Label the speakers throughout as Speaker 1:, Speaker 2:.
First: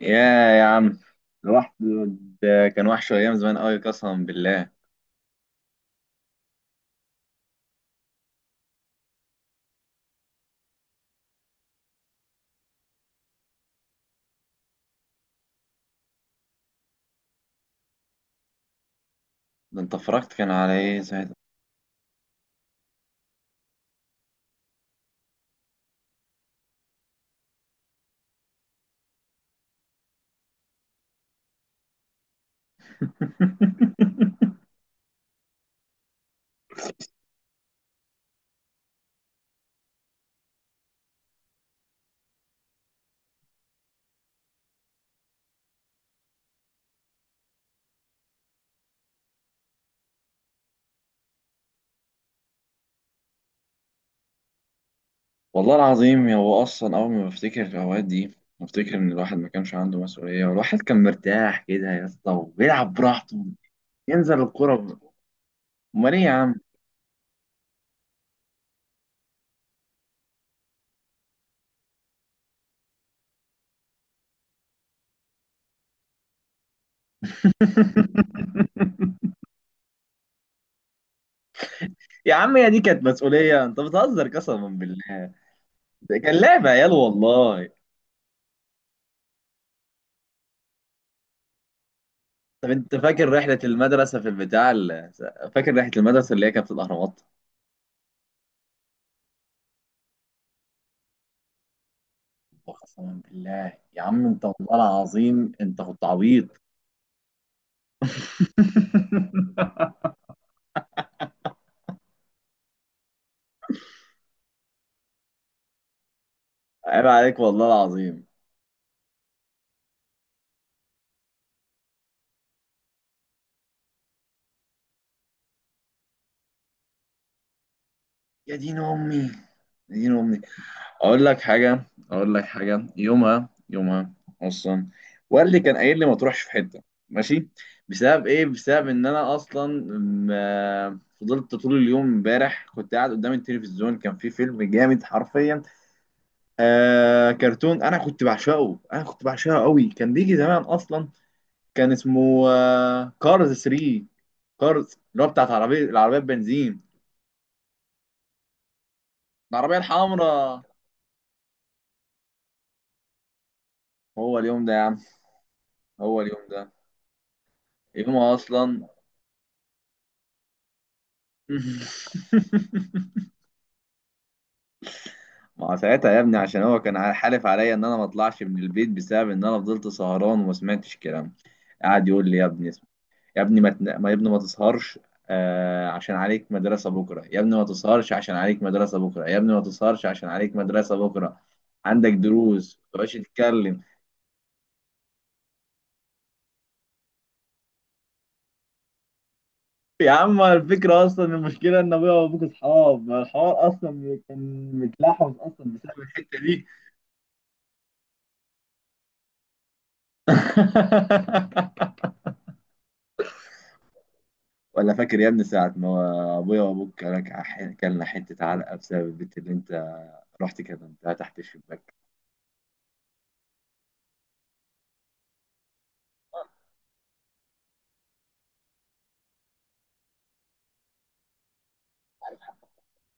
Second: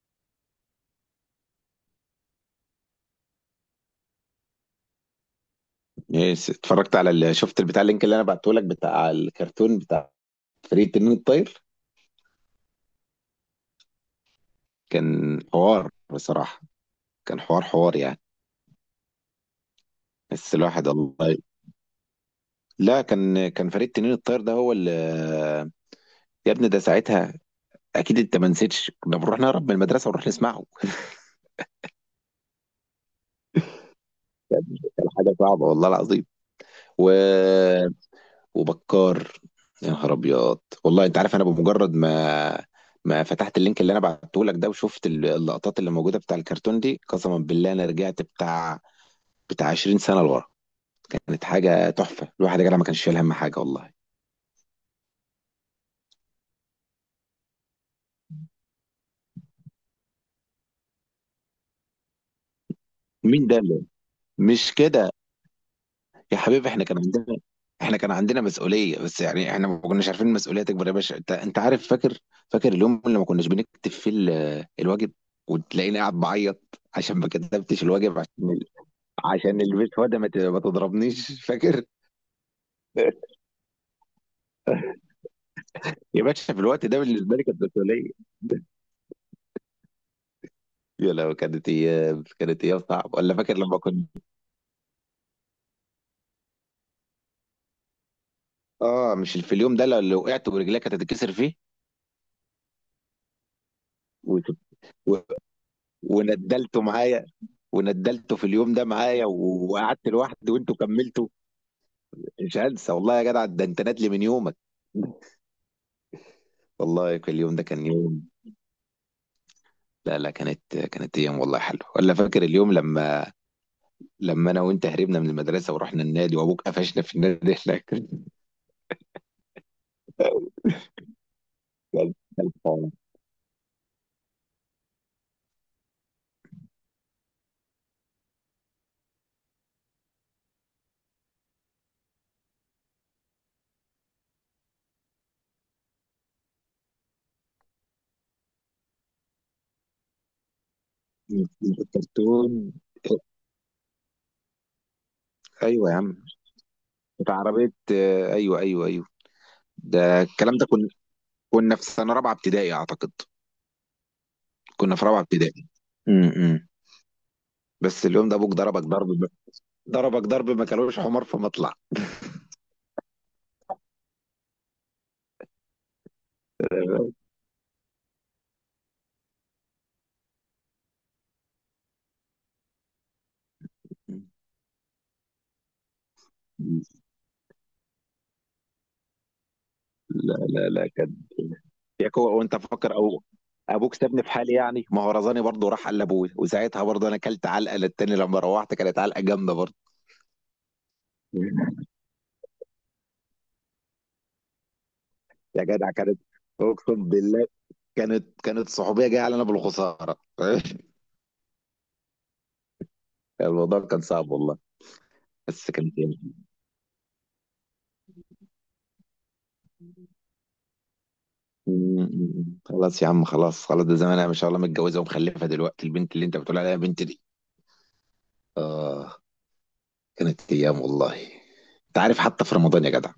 Speaker 1: يا يا عم الواحد ده كان وحش ايام زمان قوي قسما بالله.
Speaker 2: اتفرجت على شفت البتاع اللينك اللي انا بعته لك بتاع الكرتون بتاع فريق تنين الطاير. كان حوار بصراحة. كان حوار يعني
Speaker 1: ده انت فرجت كان
Speaker 2: بس
Speaker 1: على
Speaker 2: الواحد
Speaker 1: ايه ساعتها؟
Speaker 2: الله. لا كان فريق تنين الطاير ده هو اللي يا ابني ده ساعتها. اكيد انت ما نسيتش كنا بنروح نهرب من المدرسة ونروح نسمعه. كان حاجة صعبة والله العظيم. و وبكار. يا نهار ابيض. والله انت عارف انا بمجرد ما فتحت اللينك اللي انا بعته لك ده وشفت اللقطات اللي موجوده بتاع الكرتون دي. قسما بالله انا رجعت بتاع 20 سنه لورا. كانت حاجه تحفه، الواحد يا جدع ما كانش شايل هم حاجه والله.
Speaker 1: والله العظيم هو اصلا اول ما بفتكر الاوقات دي بفتكر ان الواحد ما كانش عنده مسؤوليه، والواحد كان مرتاح كده يا اسطى وبيلعب براحته،
Speaker 2: مين ده
Speaker 1: ينزل
Speaker 2: مش
Speaker 1: الكوره.
Speaker 2: كده؟
Speaker 1: امال ايه يا
Speaker 2: يا
Speaker 1: عم.
Speaker 2: حبيبي احنا كان احنا كان عندنا مسؤوليه، بس يعني احنا ما كناش عارفين المسؤوليه تكبر يا باشا. انت عارف، فاكر اليوم اللي ما كناش بنكتب فيه الواجب وتلاقيني قاعد بعيط عشان ما كتبتش الواجب؟ عشان البيت، وده ما تضربنيش، فاكر؟
Speaker 1: يا عم يا دي كانت مسؤوليه، انت بتهزر قسما بالله، ده
Speaker 2: يا
Speaker 1: كان
Speaker 2: باشا في
Speaker 1: لعب
Speaker 2: الوقت
Speaker 1: عيال
Speaker 2: ده بالنسبه لي كانت
Speaker 1: والله.
Speaker 2: مسؤوليه. يا لو كانت
Speaker 1: طب
Speaker 2: ايام
Speaker 1: انت
Speaker 2: صعبه،
Speaker 1: فاكر
Speaker 2: ولا فاكر
Speaker 1: رحلة
Speaker 2: لما كنت؟
Speaker 1: المدرسة في فاكر رحلة المدرسة اللي هي كانت في الأهرامات؟
Speaker 2: اه مش في اليوم ده لو اللي وقعت ورجلك هتتكسر فيه.
Speaker 1: وقسما بالله يا عم
Speaker 2: و...
Speaker 1: انت، والله
Speaker 2: و...
Speaker 1: العظيم انت كنت عبيط.
Speaker 2: وندلته معايا، وندلته في اليوم ده معايا وقعدت لوحدي وانتوا كملتوا. مش هنسى والله يا جدع، ده انت نادلي من يومك.
Speaker 1: عيب
Speaker 2: والله كل
Speaker 1: عليك
Speaker 2: اليوم ده
Speaker 1: والله
Speaker 2: كان يوم.
Speaker 1: العظيم.
Speaker 2: لا لا، كانت ايام والله حلوه. ولا فاكر اليوم لما انا وانت هربنا من المدرسه ورحنا النادي وابوك قفشنا في النادي هناك؟
Speaker 1: يا دين أمي، يا دين أمي. أقول لك حاجة،
Speaker 2: ده
Speaker 1: أقول لك حاجة،
Speaker 2: الحوار.
Speaker 1: يومها أصلا والدي كان قايل لي ما تروحش في حتة، ماشي. بسبب إيه؟ بسبب إن أنا أصلا ما فضلت طول اليوم امبارح، كنت قاعد قدام التلفزيون، كان في فيلم جامد حرفيا. آه، كرتون انا كنت بعشقه، قوي، كان بيجي زمان اصلا. كان اسمه
Speaker 2: الكرتون.
Speaker 1: كارز 3. كارز اللي هو بتاعت عربية،
Speaker 2: ايوه يا عم،
Speaker 1: بنزين،
Speaker 2: بتاع عربيه. ايوه ايوه.
Speaker 1: العربية
Speaker 2: ده الكلام،
Speaker 1: الحمراء.
Speaker 2: كنا كنا في سنه رابعه ابتدائي اعتقد.
Speaker 1: هو اليوم ده يا عم،
Speaker 2: كنا في رابعه ابتدائي.
Speaker 1: هو اليوم
Speaker 2: امم
Speaker 1: ده
Speaker 2: بس
Speaker 1: يوم
Speaker 2: اليوم ده ابوك ضربك
Speaker 1: اصلا.
Speaker 2: ضربك ضرب ما كلوش حمار في مطلع.
Speaker 1: ما هو ساعتها يا ابني عشان هو كان حالف عليا ان انا ما اطلعش من البيت بسبب ان انا فضلت سهران وما سمعتش كلام. قعد يقول لي يا ابني، يا ابني، ما تن- ما- يا ابني ما تسهرش. عشان عليك مدرسة بكرة، يا ابني ما تسهرش عشان عليك مدرسة بكرة، يا ابني ما تسهرش عشان
Speaker 2: لا
Speaker 1: عليك
Speaker 2: لا لا
Speaker 1: مدرسة
Speaker 2: كان.
Speaker 1: بكرة،
Speaker 2: يا
Speaker 1: عندك
Speaker 2: كو، وانت
Speaker 1: دروس ما
Speaker 2: فاكر
Speaker 1: تبقاش
Speaker 2: او
Speaker 1: تتكلم.
Speaker 2: ابوك سابني في حالي؟ يعني ما هو رزاني برضه، راح قال لابويا وساعتها برضه انا اكلت علقه للتاني، لما روحت كانت علقه جامده برضه.
Speaker 1: يا عم الفكرة أصلا، المشكلة إن أبويا وأبوك أصحاب، ما الحوار أصلا كان متلحوظ
Speaker 2: يا
Speaker 1: أصلا
Speaker 2: جدع
Speaker 1: بسبب
Speaker 2: كانت،
Speaker 1: الحتة دي.
Speaker 2: اقسم بالله كانت صحوبيه جايه علينا بالخساره. الموضوع كان صعب والله،
Speaker 1: ولا فاكر يا ابني
Speaker 2: بس
Speaker 1: ساعة
Speaker 2: كان جامد.
Speaker 1: ما أبويا وأبوك كلك، كلنا حتة علقة بسبب البنت اللي أنت رحت كلمتها تحت الشباك.
Speaker 2: خلاص يا عم، خلاص، ده زمان انا ما شاء الله متجوزه ومخلفه دلوقتي البنت اللي انت بتقول عليها بنت دي. اه. كانت ايام والله. انت عارف، حتى في رمضان يا جدع،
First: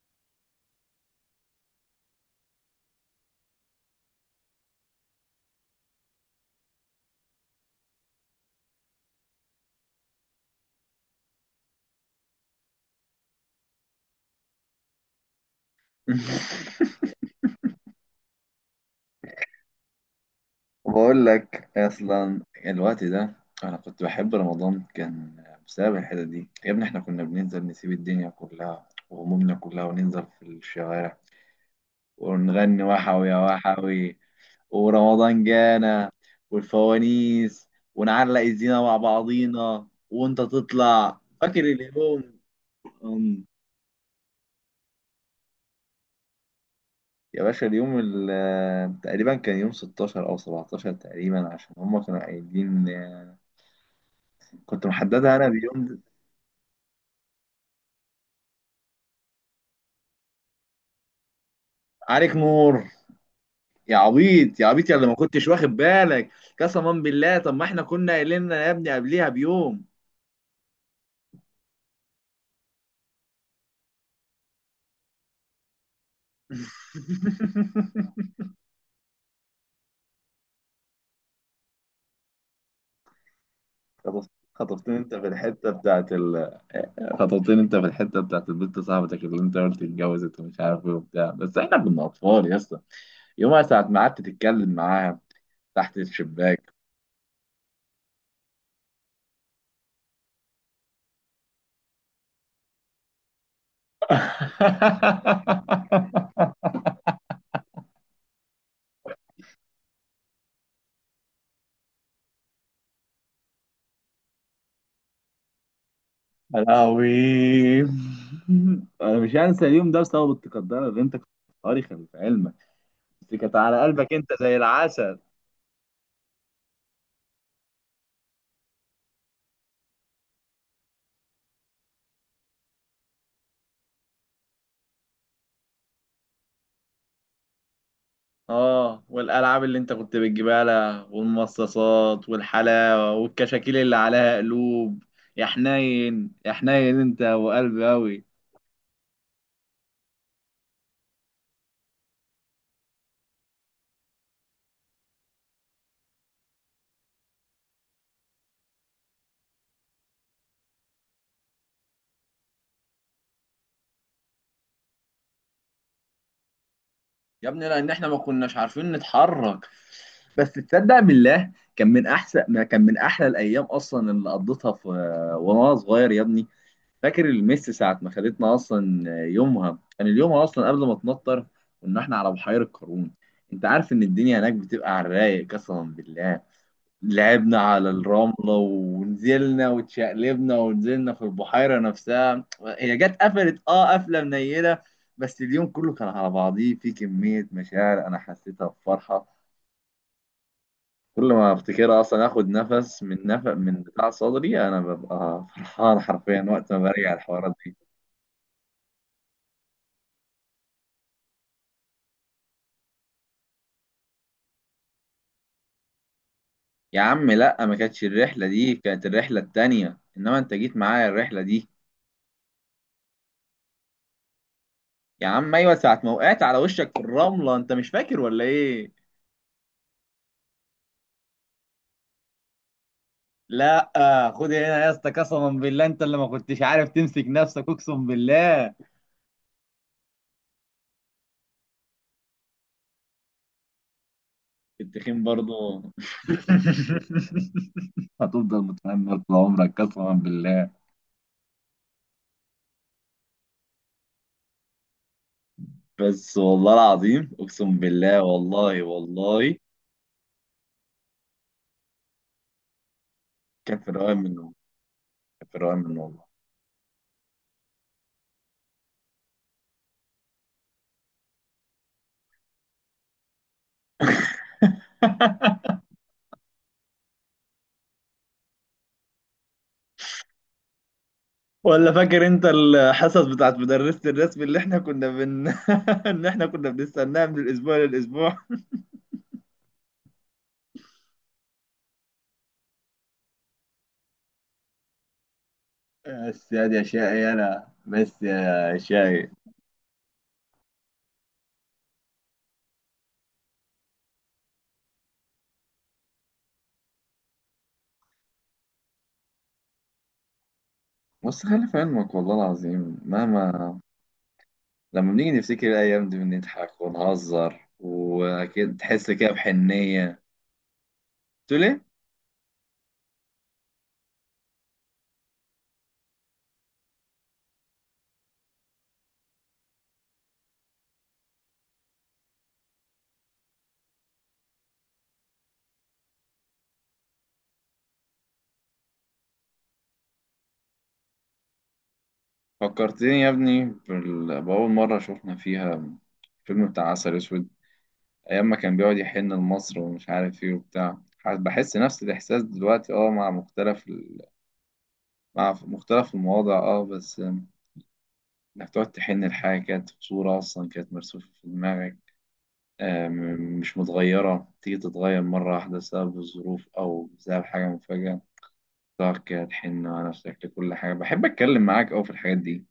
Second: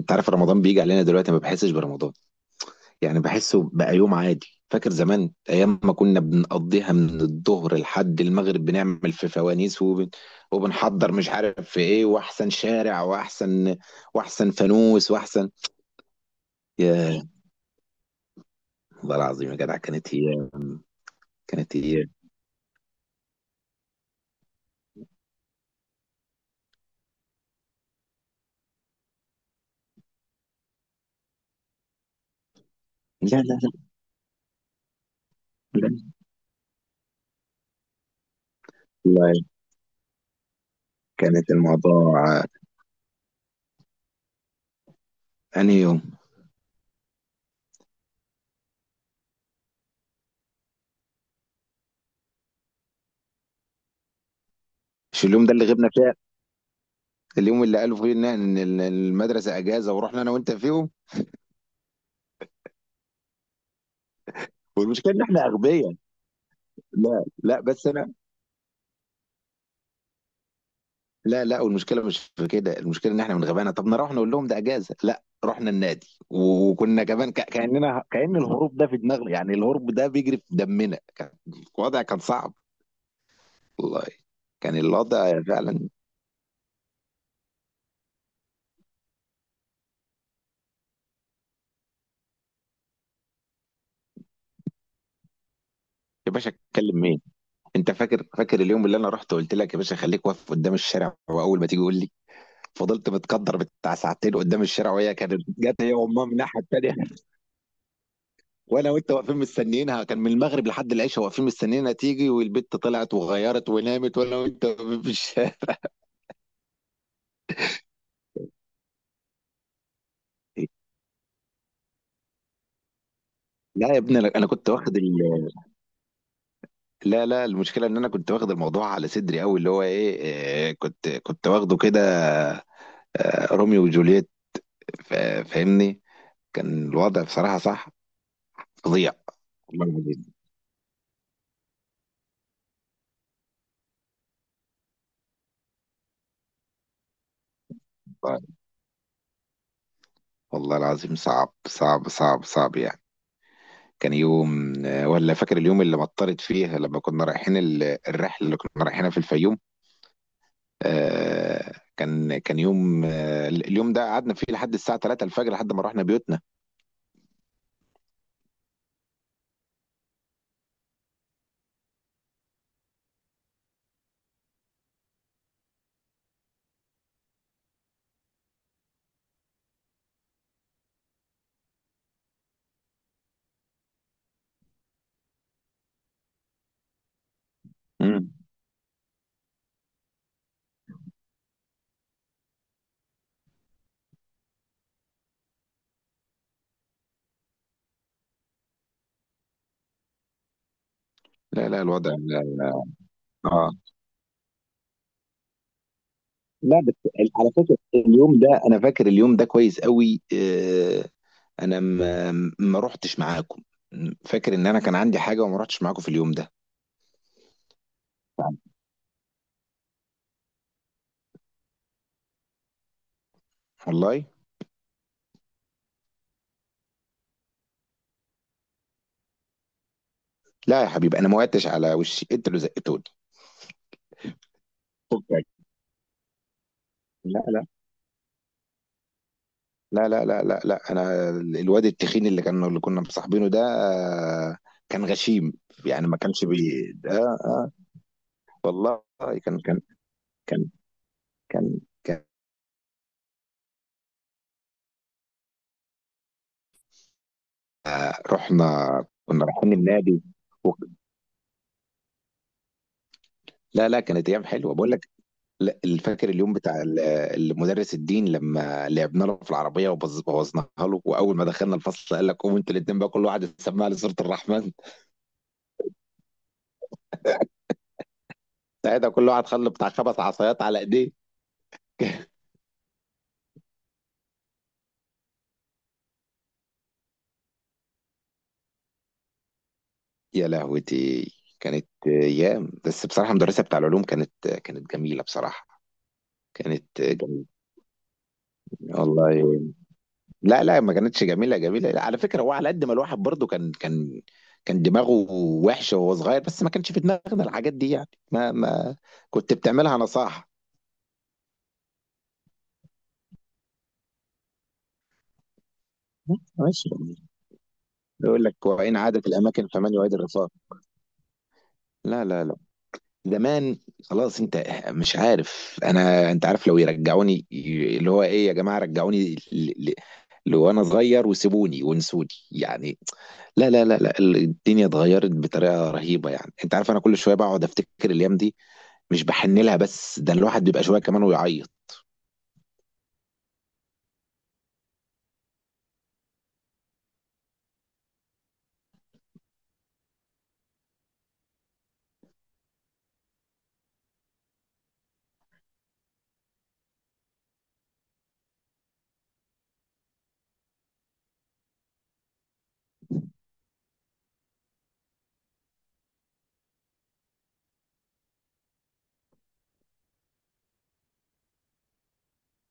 Speaker 2: انت عارف رمضان بيجي علينا دلوقتي ما بحسش برمضان، يعني بحسه بقى يوم عادي. فاكر زمان ايام ما كنا بنقضيها من الظهر لحد المغرب بنعمل في وبنحضر مش عارف في ايه، واحسن شارع، واحسن فانوس، واحسن. يا، والله العظيم يا جدع كانت هي،
Speaker 1: وبقول لك
Speaker 2: كانت هي
Speaker 1: اصلا الوقت ده انا كنت بحب رمضان، كان بسبب الحته دي يا ابني. احنا كنا بننزل نسيب الدنيا كلها وهمومنا كلها، وننزل في الشوارع ونغني وحوي يا
Speaker 2: لا لا
Speaker 1: وحوي، ورمضان
Speaker 2: لا
Speaker 1: جانا،
Speaker 2: لا
Speaker 1: والفوانيس، ونعلق الزينة مع
Speaker 2: والله
Speaker 1: بعضينا. وانت تطلع
Speaker 2: كانت
Speaker 1: فاكر اليوم؟
Speaker 2: الموضوع.
Speaker 1: أم،
Speaker 2: انهي يوم؟
Speaker 1: يا باشا اليوم تقريبا كان يوم 16 او 17 تقريبا، عشان هما كانوا قايلين، كنت
Speaker 2: مش
Speaker 1: محددها
Speaker 2: اليوم
Speaker 1: انا
Speaker 2: ده اللي غبنا
Speaker 1: بيوم.
Speaker 2: فيه؟ اليوم اللي قالوا فيه ان إن المدرسه اجازه ورحنا انا وانت فيهم،
Speaker 1: عليك نور يا عبيط، يا عبيط، يا اللي
Speaker 2: والمشكله
Speaker 1: ما
Speaker 2: ان احنا
Speaker 1: كنتش واخد
Speaker 2: اغبياء.
Speaker 1: بالك. قسما
Speaker 2: لا
Speaker 1: بالله طب
Speaker 2: لا
Speaker 1: ما احنا
Speaker 2: بس
Speaker 1: كنا
Speaker 2: انا
Speaker 1: قايلين يا ابني قبليها بيوم.
Speaker 2: لا لا، والمشكله مش في كده، المشكله ان احنا من غبانا طب نروح نقول لهم ده اجازه. لا، رحنا النادي وكنا كمان كاننا كأن الهروب ده في دماغنا، يعني الهروب ده بيجري في دمنا. كان الوضع كان صعب والله. كان
Speaker 1: خطفتني انت في
Speaker 2: الوضع
Speaker 1: الحته
Speaker 2: فعلا.
Speaker 1: بتاعت خطفتني انت في الحته بتاعت البنت صاحبتك اللي انت قلت اتجوزت ومش عارف ايه وبتاع، بس احنا كنا اطفال يا اسطى. يومها ساعه ما قعدت تتكلم معاها تحت
Speaker 2: يا باشا
Speaker 1: الشباك.
Speaker 2: اتكلم مين؟ انت فاكر اليوم اللي انا رحت وقلت لك يا باشا خليك واقف قدام الشارع واول ما تيجي قول لي؟ فضلت متقدر بتاع ساعتين قدام الشارع، وهي كانت جت هي وامها من الناحيه التانيه. وانا وانت واقفين مستنيينها، كان من المغرب لحد العشاء واقفين مستنيينها تيجي، والبت طلعت وغيرت ونامت وانا وانت واقفين في الشارع.
Speaker 1: يا لهوي. انا مش هنسى اليوم ده بسبب التقدير اللي انت كنت قاري، خلي في علمك، دي كانت على
Speaker 2: لا يا
Speaker 1: قلبك،
Speaker 2: ابني
Speaker 1: انت
Speaker 2: انا
Speaker 1: زي
Speaker 2: كنت واخد
Speaker 1: العسل.
Speaker 2: لا لا، المشكله ان انا كنت واخد الموضوع على صدري قوي اللي هو ايه. كنت واخده كده. روميو وجولييت. فاهمني. كان الوضع بصراحه صح.
Speaker 1: اه،
Speaker 2: فظيع،
Speaker 1: والالعاب اللي
Speaker 2: والله
Speaker 1: انت كنت
Speaker 2: العظيم.
Speaker 1: بتجيبها لها، والمصاصات والحلاوه، والكشاكيل اللي عليها قلوب. يا حنين يا حنين، انت وقلبي قوي.
Speaker 2: والله العظيم صعب صعب يعني. كان يوم. ولا فاكر اليوم اللي مطرت فيه لما كنا رايحين الرحله اللي كنا رايحينها في الفيوم؟ كان يوم. اليوم ده قعدنا فيه لحد الساعة 3 الفجر لحد ما رحنا بيوتنا.
Speaker 1: يا ابني لان احنا ما كناش عارفين نتحرك، بس تصدق بالله كان من احسن ما كان، من احلى الايام اصلا اللي قضيتها في وانا صغير يا ابني. فاكر الميس ساعة ما خدتنا؟ أصلا يومها كان اليوم أصلا قبل ما تمطر. كنا إحنا على بحيرة قارون. أنت عارف إن الدنيا هناك بتبقى على الرايق قسما بالله. لعبنا على
Speaker 2: مم.
Speaker 1: الرملة ونزلنا واتشقلبنا، ونزلنا في البحيرة نفسها. هي جت قفلت قفلة منيلة، بس اليوم كله كان على بعضيه، في كمية مشاعر أنا حسيتها بفرحة. كل ما
Speaker 2: لا لا،
Speaker 1: أفتكرها
Speaker 2: الوضع
Speaker 1: أصلا آخد
Speaker 2: لا.
Speaker 1: نفس من نفق
Speaker 2: اه،
Speaker 1: من بتاع صدري، أنا ببقى فرحان حرفيا وقت ما
Speaker 2: لا بس
Speaker 1: برجع
Speaker 2: على
Speaker 1: الحوارات دي.
Speaker 2: فكرة اليوم ده انا فاكر اليوم ده كويس قوي. انا ما رحتش معاكم. فاكر ان انا كان عندي حاجة وما رحتش معاكم في اليوم ده
Speaker 1: يا عم لا، ما كانتش الرحلة دي، كانت الرحلة التانية، انما انت جيت معايا الرحلة دي.
Speaker 2: والله.
Speaker 1: يا عم ايوه، ساعة ما وقعت على وشك في الرملة، انت مش فاكر ولا ايه؟
Speaker 2: لا يا حبيبي انا ما وقعتش على وشي، انت اللي زقتوني.
Speaker 1: لا، خد هنا يا اسطى
Speaker 2: شكراً.
Speaker 1: قسما بالله، انت اللي ما كنتش عارف تمسك نفسك،
Speaker 2: لا،
Speaker 1: اقسم بالله.
Speaker 2: انا الواد التخين اللي اللي كنا مصاحبينه ده.
Speaker 1: كنت
Speaker 2: كان
Speaker 1: تخين
Speaker 2: غشيم،
Speaker 1: برضه.
Speaker 2: يعني ما كانش بي ده. آه،
Speaker 1: هتفضل
Speaker 2: والله.
Speaker 1: متنمر طول
Speaker 2: كان
Speaker 1: عمرك
Speaker 2: كان
Speaker 1: قسما
Speaker 2: كان
Speaker 1: بالله.
Speaker 2: كان
Speaker 1: بس والله العظيم اقسم بالله، والله
Speaker 2: رحنا، كنا
Speaker 1: والله.
Speaker 2: رايحين النادي و...
Speaker 1: كان في
Speaker 2: لا لا،
Speaker 1: الرواية
Speaker 2: كانت ايام
Speaker 1: منه،
Speaker 2: حلوه بقول لك.
Speaker 1: كان في الرواية
Speaker 2: لا،
Speaker 1: منه والله.
Speaker 2: فاكر اليوم بتاع المدرس الدين لما لعبنا له في العربيه بوظناها له، واول ما دخلنا الفصل قال لك قوموا انتوا الاثنين بقى كل واحد يسمع لي سوره الرحمن؟ ساعتها كل واحد خلى بتاع خمس عصايات على ايديه.
Speaker 1: ولا فاكر انت الحصص بتاعت مدرسة الرسم اللي احنا كنا بن ان احنا كنا بنستناها من الاسبوع للاسبوع.
Speaker 2: يا لهوتي، كانت ايام. بس بصراحه المدرسه بتاع العلوم كانت جميله بصراحه.
Speaker 1: بس هذه
Speaker 2: كانت
Speaker 1: أشياء يا شقي،
Speaker 2: جميله،
Speaker 1: أنا بس يا شاي.
Speaker 2: والله. لا لا، ما كانتش جميله جميله، لا، على فكره هو على قد ما الواحد برضو كان كان دماغه وحشه وهو صغير، بس ما كانش في دماغنا الحاجات دي يعني ما كنت بتعملها نصاحه
Speaker 1: بص خلي في علمك والله العظيم، مهما لما بنيجي نفتكر الأيام دي بنضحك
Speaker 2: ماشي يعني.
Speaker 1: ونهزر،
Speaker 2: يقول لك
Speaker 1: وأكيد
Speaker 2: وإن
Speaker 1: تحس
Speaker 2: عادت
Speaker 1: كده
Speaker 2: الأماكن فمن يعيد
Speaker 1: بحنية.
Speaker 2: الرفاق؟
Speaker 1: تقول إيه؟
Speaker 2: لا لا لا زمان خلاص. أنت مش عارف، أنا أنت عارف لو يرجعوني اللي هو إيه، يا جماعة رجعوني لو انا صغير وسيبوني وانسوني يعني. لا لا لا لا الدنيا اتغيرت بطريقه رهيبه، يعني انت عارف انا كل شويه بقعد افتكر الايام دي، مش بحن لها بس ده الواحد بيبقى شويه كمان ويعيط.
Speaker 1: فكرتني يا ابني بأول مرة شفنا فيها فيلم بتاع عسل أسود، ايام ما كان بيقعد يحن لمصر ومش عارف ايه وبتاع. بحس نفس الاحساس دلوقتي، اه، مع مختلف مع مختلف المواضع، اه، بس انك تقعد تحن لحاجه كانت في صوره اصلا كانت مرسومه في دماغك، آم، مش متغيره، تيجي تتغير مره واحده بسبب الظروف او بسبب حاجه مفاجاه، تقعد كده تحن على نفسك لكل حاجه. بحب اتكلم معاك اوي في الحاجات دي.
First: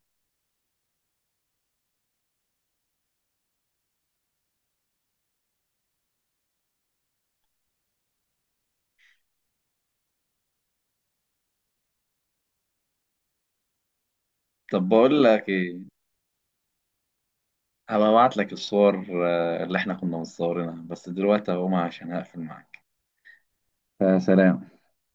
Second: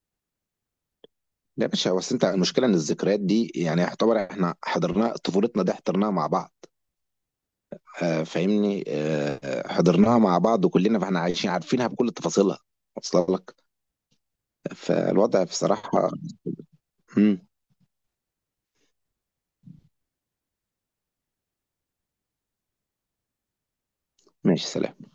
Speaker 2: لا يا باشا، بس انت المشكله ان الذكريات دي يعني يعتبر احنا حضرنا طفولتنا دي حضرناها مع بعض. آه، فاهمني؟ آه، حضرناها مع بعض كلنا، فاحنا عايشين عارفينها بكل تفاصيلها، واصله لك.
Speaker 1: طب بقول
Speaker 2: فالوضع
Speaker 1: لك ايه،
Speaker 2: بصراحه، مم،
Speaker 1: هبقى ابعت لك الصور اللي احنا كنا مصورينها، بس دلوقتي هقوم عشان هقفل معاك.
Speaker 2: ماشي.
Speaker 1: فسلام.
Speaker 2: سلام.